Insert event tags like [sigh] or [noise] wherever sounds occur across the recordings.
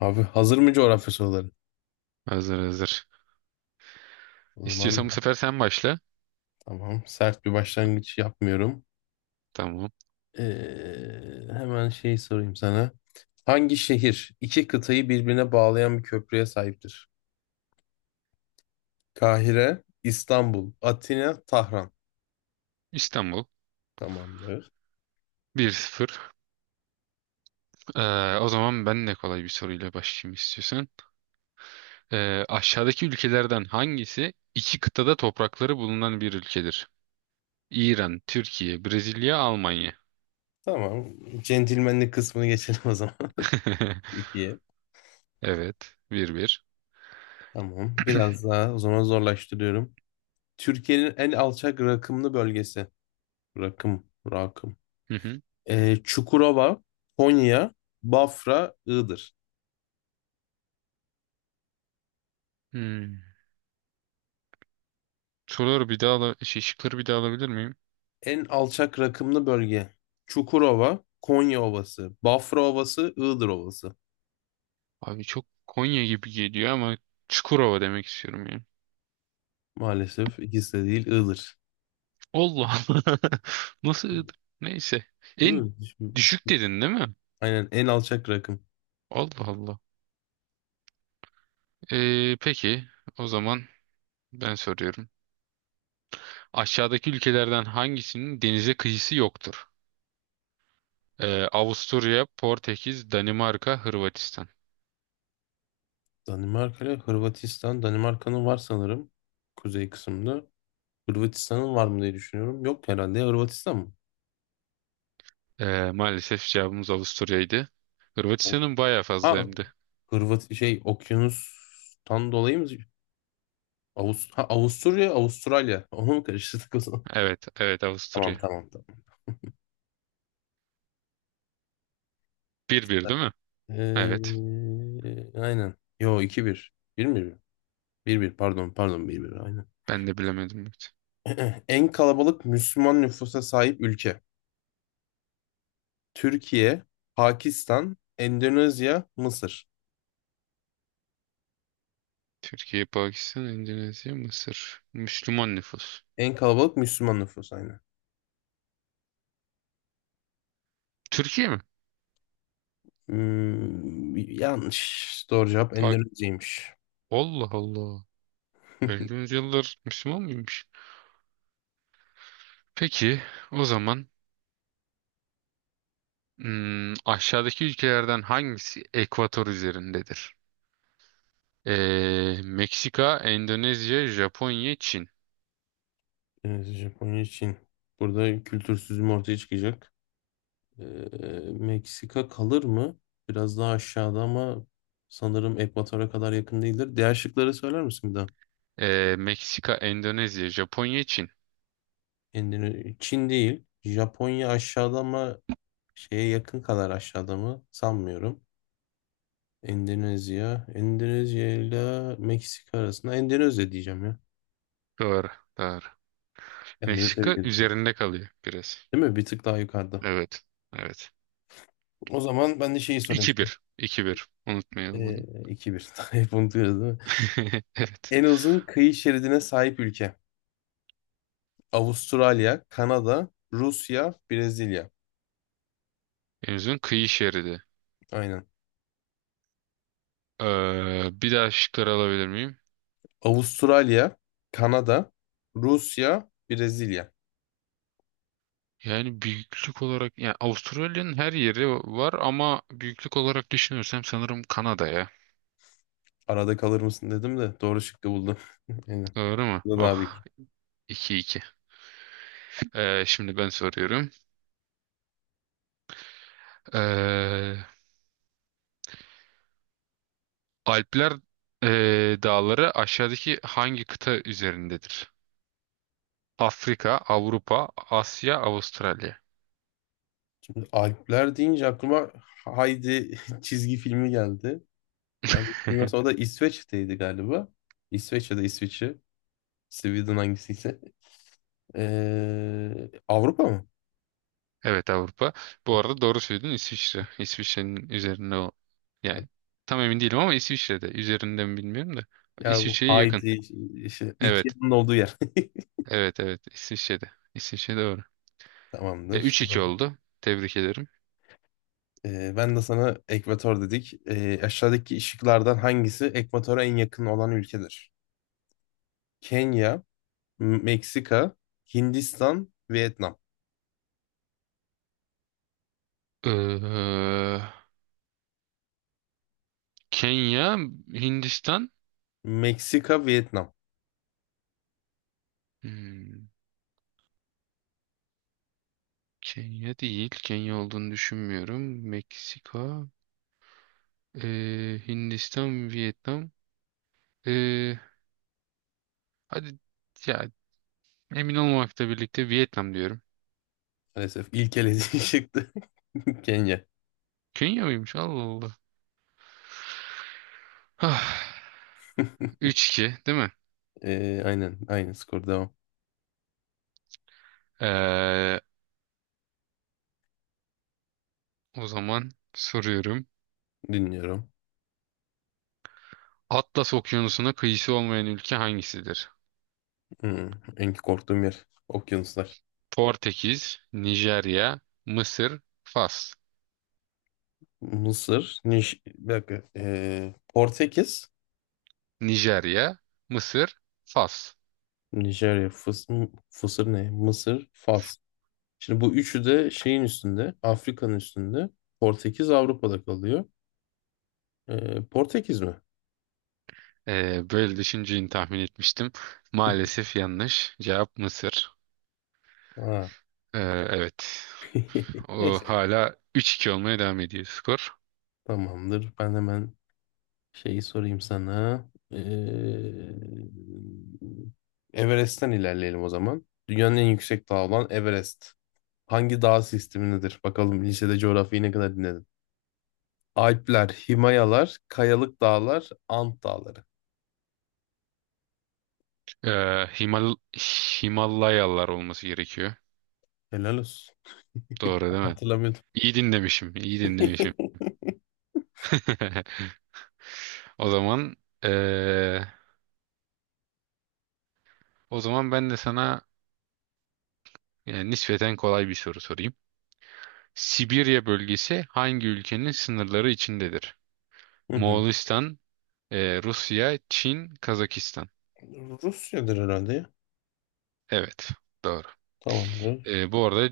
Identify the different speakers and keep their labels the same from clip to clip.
Speaker 1: Abi hazır mı coğrafya soruları?
Speaker 2: Hazır hazır.
Speaker 1: O zaman
Speaker 2: İstiyorsan bu sefer sen başla.
Speaker 1: tamam. Sert bir başlangıç yapmıyorum.
Speaker 2: Tamam.
Speaker 1: Ee, hemen şey sorayım sana. Hangi şehir iki kıtayı birbirine bağlayan bir köprüye sahiptir? Kahire, İstanbul, Atina, Tahran.
Speaker 2: İstanbul.
Speaker 1: Tamamdır.
Speaker 2: 1-0. O zaman ben de kolay bir soruyla başlayayım istiyorsan. Aşağıdaki ülkelerden hangisi iki kıtada toprakları bulunan bir ülkedir? İran, Türkiye, Brezilya, Almanya.
Speaker 1: Tamam. Centilmenlik kısmını geçelim o zaman. [laughs]
Speaker 2: [laughs]
Speaker 1: Türkiye.
Speaker 2: Evet. 1-1.
Speaker 1: Tamam. Biraz
Speaker 2: [clears throat]
Speaker 1: daha o zaman zorlaştırıyorum. Türkiye'nin en alçak rakımlı bölgesi. Rakım, rakım.
Speaker 2: Hı hı.
Speaker 1: Çukurova, Konya, Bafra, Iğdır.
Speaker 2: Hmm. Soruları bir daha ala şey, şıkları bir daha alabilir miyim?
Speaker 1: En alçak rakımlı bölge. Çukurova, Konya Ovası, Bafra Ovası, Iğdır Ovası.
Speaker 2: Abi çok Konya gibi geliyor ama Çukurova demek istiyorum ya.
Speaker 1: Maalesef ikisi de değil, Iğdır.
Speaker 2: Allah Allah. [laughs] Nasıl ığdı? Neyse.
Speaker 1: Değil
Speaker 2: En
Speaker 1: mi?
Speaker 2: düşük dedin değil mi?
Speaker 1: Aynen en alçak rakım.
Speaker 2: Allah Allah. Peki o zaman ben soruyorum. Aşağıdaki ülkelerden hangisinin denize kıyısı yoktur? Avusturya, Portekiz, Danimarka, Hırvatistan.
Speaker 1: Danimarka ile Hırvatistan. Danimarka'nın var sanırım. Kuzey kısmında. Hırvatistan'ın var mı diye düşünüyorum. Yok herhalde. Ya Hırvatistan mı?
Speaker 2: Maalesef cevabımız Avusturya'ydı. Hırvatistan'ın bayağı fazla
Speaker 1: Ha,
Speaker 2: hem de.
Speaker 1: Hırvat şey okyanustan dolayı mı? Avusturya, Avustralya. [laughs] Onu mu karıştırdık o zaman?
Speaker 2: Evet, evet,
Speaker 1: [laughs] Tamam
Speaker 2: Avusturya.
Speaker 1: tamam. Tamam.
Speaker 2: 1-1 değil mi? Evet.
Speaker 1: Ee, aynen. Yo iki bir, bir 1 bir bir. 1 pardon pardon bir bir. Aynen.
Speaker 2: Ben de bilemedim. Evet.
Speaker 1: [clears throat] En kalabalık Müslüman nüfusa sahip ülke. Türkiye, Pakistan, Endonezya, Mısır.
Speaker 2: Türkiye, Pakistan, Endonezya, Mısır. Müslüman nüfus.
Speaker 1: En kalabalık Müslüman nüfus aynen.
Speaker 2: Türkiye mi?
Speaker 1: Hmm, yanlış. Doğru cevap Endonezya'ymış.
Speaker 2: Allah Allah. 50.
Speaker 1: [laughs]
Speaker 2: yüzyıldır Müslüman mıymış? Peki o zaman, aşağıdaki ülkelerden hangisi ekvator üzerindedir? Meksika, Endonezya, Japonya, Çin.
Speaker 1: Evet, Japonya, Çin. Burada kültürsüzüm ortaya çıkacak. Ee, Meksika kalır mı? Biraz daha aşağıda ama sanırım ekvatora kadar yakın değildir. Diğer şıkları söyler misin bir daha?
Speaker 2: Meksika, Endonezya, Japonya, Çin.
Speaker 1: Çin değil. Japonya aşağıda ama şeye yakın kadar aşağıda mı? Sanmıyorum. Endonezya. Endonezya ile Meksika arasında Endonezya diyeceğim ya.
Speaker 2: Doğru, doğru.
Speaker 1: Kendimi tebrik
Speaker 2: Meksika
Speaker 1: ediyorum.
Speaker 2: üzerinde kalıyor biraz.
Speaker 1: Değil mi? Bir tık daha yukarıda.
Speaker 2: Evet, evet.
Speaker 1: O zaman ben de şeyi sorayım
Speaker 2: 2
Speaker 1: sana.
Speaker 2: bir, 2-1. Unutmayalım onu.
Speaker 1: 2-1. [laughs] Hep unutuyoruz değil mi?
Speaker 2: [laughs] Evet.
Speaker 1: En uzun kıyı şeridine sahip ülke. Avustralya, Kanada, Rusya, Brezilya.
Speaker 2: En uzun kıyı şeridi.
Speaker 1: Aynen.
Speaker 2: Bir daha şıkları alabilir miyim?
Speaker 1: Avustralya, Kanada, Rusya, Brezilya.
Speaker 2: Yani büyüklük olarak yani Avustralya'nın her yeri var ama büyüklük olarak düşünürsem sanırım Kanada ya.
Speaker 1: Arada kalır mısın dedim de doğru şıkkı buldum. [laughs] Aynen.
Speaker 2: Doğru mu?
Speaker 1: Bu da
Speaker 2: Oh,
Speaker 1: abi.
Speaker 2: 2-2. Şimdi ben soruyorum. Ee, Alpler dağları aşağıdaki hangi kıta üzerindedir? Afrika, Avrupa, Asya, Avustralya.
Speaker 1: Alpler deyince aklıma Haydi [laughs] çizgi filmi geldi. Yanlış bilmiyorsam o da
Speaker 2: [laughs]
Speaker 1: İsveç'teydi galiba. İsveç ya da İsviçre. Sweden hangisiyse. Avrupa mı?
Speaker 2: Evet, Avrupa. Bu arada doğru söyledin, İsviçre. İsviçre'nin üzerinde o. Yani tam emin değilim ama İsviçre'de. Üzerinde mi bilmiyorum da.
Speaker 1: Ya bu
Speaker 2: İsviçre'ye yakın.
Speaker 1: Haydi işte iki
Speaker 2: Evet.
Speaker 1: ikizinin olduğu yer.
Speaker 2: Evet evet İsviçre'de. İsviçre doğru.
Speaker 1: [laughs] Tamamdır.
Speaker 2: 3-2 oldu. Tebrik ederim.
Speaker 1: Ben de sana ekvator dedik. Aşağıdaki ışıklardan hangisi ekvatora en yakın olan ülkedir? Kenya, Meksika, Hindistan, Vietnam.
Speaker 2: Ee, Kenya, Hindistan.
Speaker 1: Meksika, Vietnam.
Speaker 2: Hmm, Kenya değil. Kenya olduğunu düşünmüyorum. Meksika, Hindistan, Vietnam. Ee, hadi ya, emin olmamakla birlikte Vietnam diyorum.
Speaker 1: Maalesef ilk elediği [laughs] çıktı. Kenya.
Speaker 2: Kenya mıymış? Allah Allah. Ah, 3-2 değil mi?
Speaker 1: Aynen, aynı skor devam.
Speaker 2: Ee, O zaman soruyorum.
Speaker 1: Dinliyorum.
Speaker 2: Atlas Okyanusu'na kıyısı olmayan ülke hangisidir?
Speaker 1: Hmm, en korktuğum yer. Okyanuslar.
Speaker 2: Portekiz, Nijerya, Mısır, Fas.
Speaker 1: Mısır. Bir dakika. Portekiz,
Speaker 2: Nijerya, Mısır, Fas.
Speaker 1: Nijerya, Fısır ne? Mısır, Fas. Şimdi bu üçü de şeyin üstünde, Afrika'nın üstünde. Portekiz Avrupa'da kalıyor. Portekiz mi?
Speaker 2: Böyle düşüneceğini tahmin etmiştim. Maalesef yanlış. Cevap Mısır.
Speaker 1: Ha.
Speaker 2: Ee, evet.
Speaker 1: [laughs]
Speaker 2: O
Speaker 1: Neyse.
Speaker 2: hala 3-2 olmaya devam ediyor skor.
Speaker 1: Tamamdır. Ben hemen şeyi sorayım sana. Ee, Everest'ten ilerleyelim o zaman. Dünyanın en yüksek dağı olan Everest. Hangi dağ sistemindedir? Bakalım lisede coğrafyayı ne kadar dinledin. Alpler, Himayalar, Kayalık Dağlar, Ant Dağları.
Speaker 2: Ee, Himal Himalayalar olması gerekiyor.
Speaker 1: Helal olsun.
Speaker 2: Doğru değil mi?
Speaker 1: Hatırlamıyorum.
Speaker 2: İyi dinlemişim. İyi dinlemişim. [laughs]
Speaker 1: [laughs]
Speaker 2: O zaman ee, O zaman ben de sana nispeten kolay bir soru sorayım. Sibirya bölgesi hangi ülkenin sınırları içindedir?
Speaker 1: Hı hı.
Speaker 2: Moğolistan, Rusya, Çin, Kazakistan.
Speaker 1: Rusya'dır herhalde ya.
Speaker 2: Evet, doğru.
Speaker 1: Tamamdır.
Speaker 2: Bu arada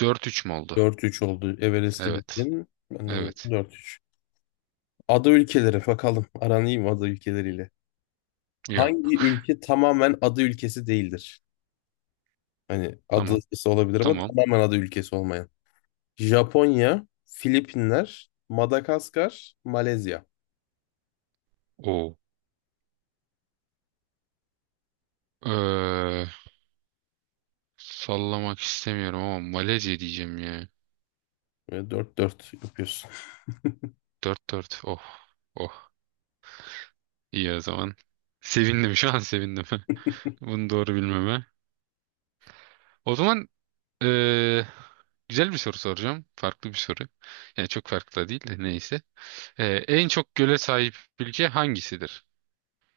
Speaker 2: 4-3 mü oldu?
Speaker 1: 4-3 oldu. Everest'i
Speaker 2: Evet,
Speaker 1: bildin. Ben de onu
Speaker 2: evet.
Speaker 1: 4-3. Ada ülkeleri bakalım. Aran iyi mi ada ülkeleriyle?
Speaker 2: Ya,
Speaker 1: Hangi ülke tamamen ada ülkesi değildir? Hani
Speaker 2: tamam,
Speaker 1: adası olabilir ama
Speaker 2: tamam.
Speaker 1: tamamen ada ülkesi olmayan. Japonya, Filipinler, Madagaskar, Malezya.
Speaker 2: O. e, sallamak istemiyorum ama Malezya diyeceğim ya.
Speaker 1: Böyle dört 4 yapıyorsun.
Speaker 2: 4-4. Oh, oh. İyi o zaman. Sevindim, şu an sevindim. [laughs] Bunu doğru bilmeme. O zaman, Ee, güzel bir soru soracağım. Farklı bir soru. Yani çok farklı da değil de neyse. En çok göle sahip ülke hangisidir?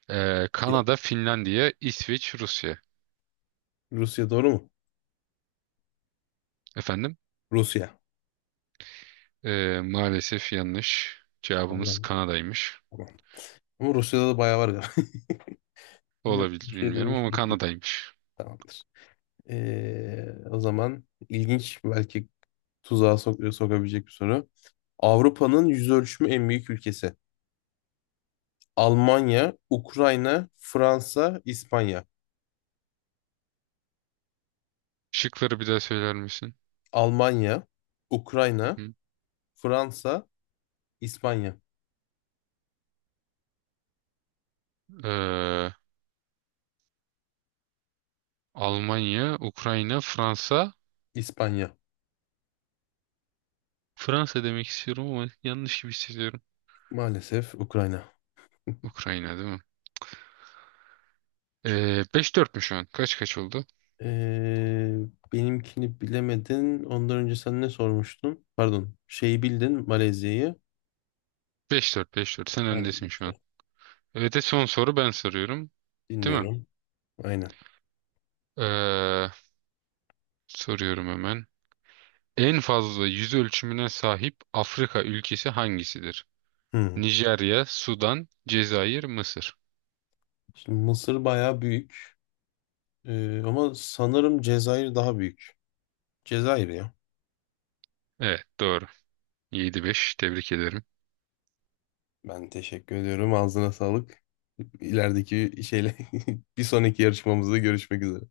Speaker 1: Ya,
Speaker 2: Kanada, Finlandiya, İsveç, Rusya.
Speaker 1: Rusya doğru mu?
Speaker 2: Efendim?
Speaker 1: Rusya.
Speaker 2: Maalesef yanlış. Cevabımız
Speaker 1: Allah'ım.
Speaker 2: Kanada'ymış.
Speaker 1: Tamam. Ama Rusya'da da bayağı var galiba. [laughs]
Speaker 2: Olabilir
Speaker 1: Bir şey
Speaker 2: bilmiyorum ama
Speaker 1: duymuştum şimdi.
Speaker 2: Kanada'ymış.
Speaker 1: Tamamdır. O zaman ilginç belki tuzağa sokabilecek bir soru. Avrupa'nın yüz ölçümü en büyük ülkesi. Almanya, Ukrayna, Fransa, İspanya.
Speaker 2: Şıkları bir daha söyler misin?
Speaker 1: Almanya,
Speaker 2: Hı
Speaker 1: Ukrayna,
Speaker 2: hı.
Speaker 1: Fransa, İspanya.
Speaker 2: Ee, Almanya, Ukrayna, Fransa.
Speaker 1: İspanya.
Speaker 2: Fransa demek istiyorum ama yanlış gibi hissediyorum.
Speaker 1: Maalesef Ukrayna.
Speaker 2: Ukrayna değil mi? Ee, 5-4 mü şu an? Kaç kaç oldu?
Speaker 1: Ee, benimkini bilemedin. Ondan önce sen ne sormuştun? Pardon. Şeyi bildin, Malezya'yı.
Speaker 2: 5-4, 5-4. Sen öndesin
Speaker 1: Aynen.
Speaker 2: şu an. Evet, son soru ben soruyorum. Değil mi?
Speaker 1: Dinliyorum. Aynen.
Speaker 2: Ee, soruyorum hemen. En fazla yüz ölçümüne sahip Afrika ülkesi hangisidir?
Speaker 1: Hı.
Speaker 2: Nijerya, Sudan, Cezayir, Mısır.
Speaker 1: Şimdi Mısır bayağı büyük. Ama sanırım Cezayir daha büyük. Cezayir ya.
Speaker 2: Evet, doğru. 7-5. Tebrik ederim.
Speaker 1: Ben teşekkür ediyorum. Ağzına sağlık. İlerideki şeyle [laughs] bir sonraki yarışmamızda görüşmek üzere.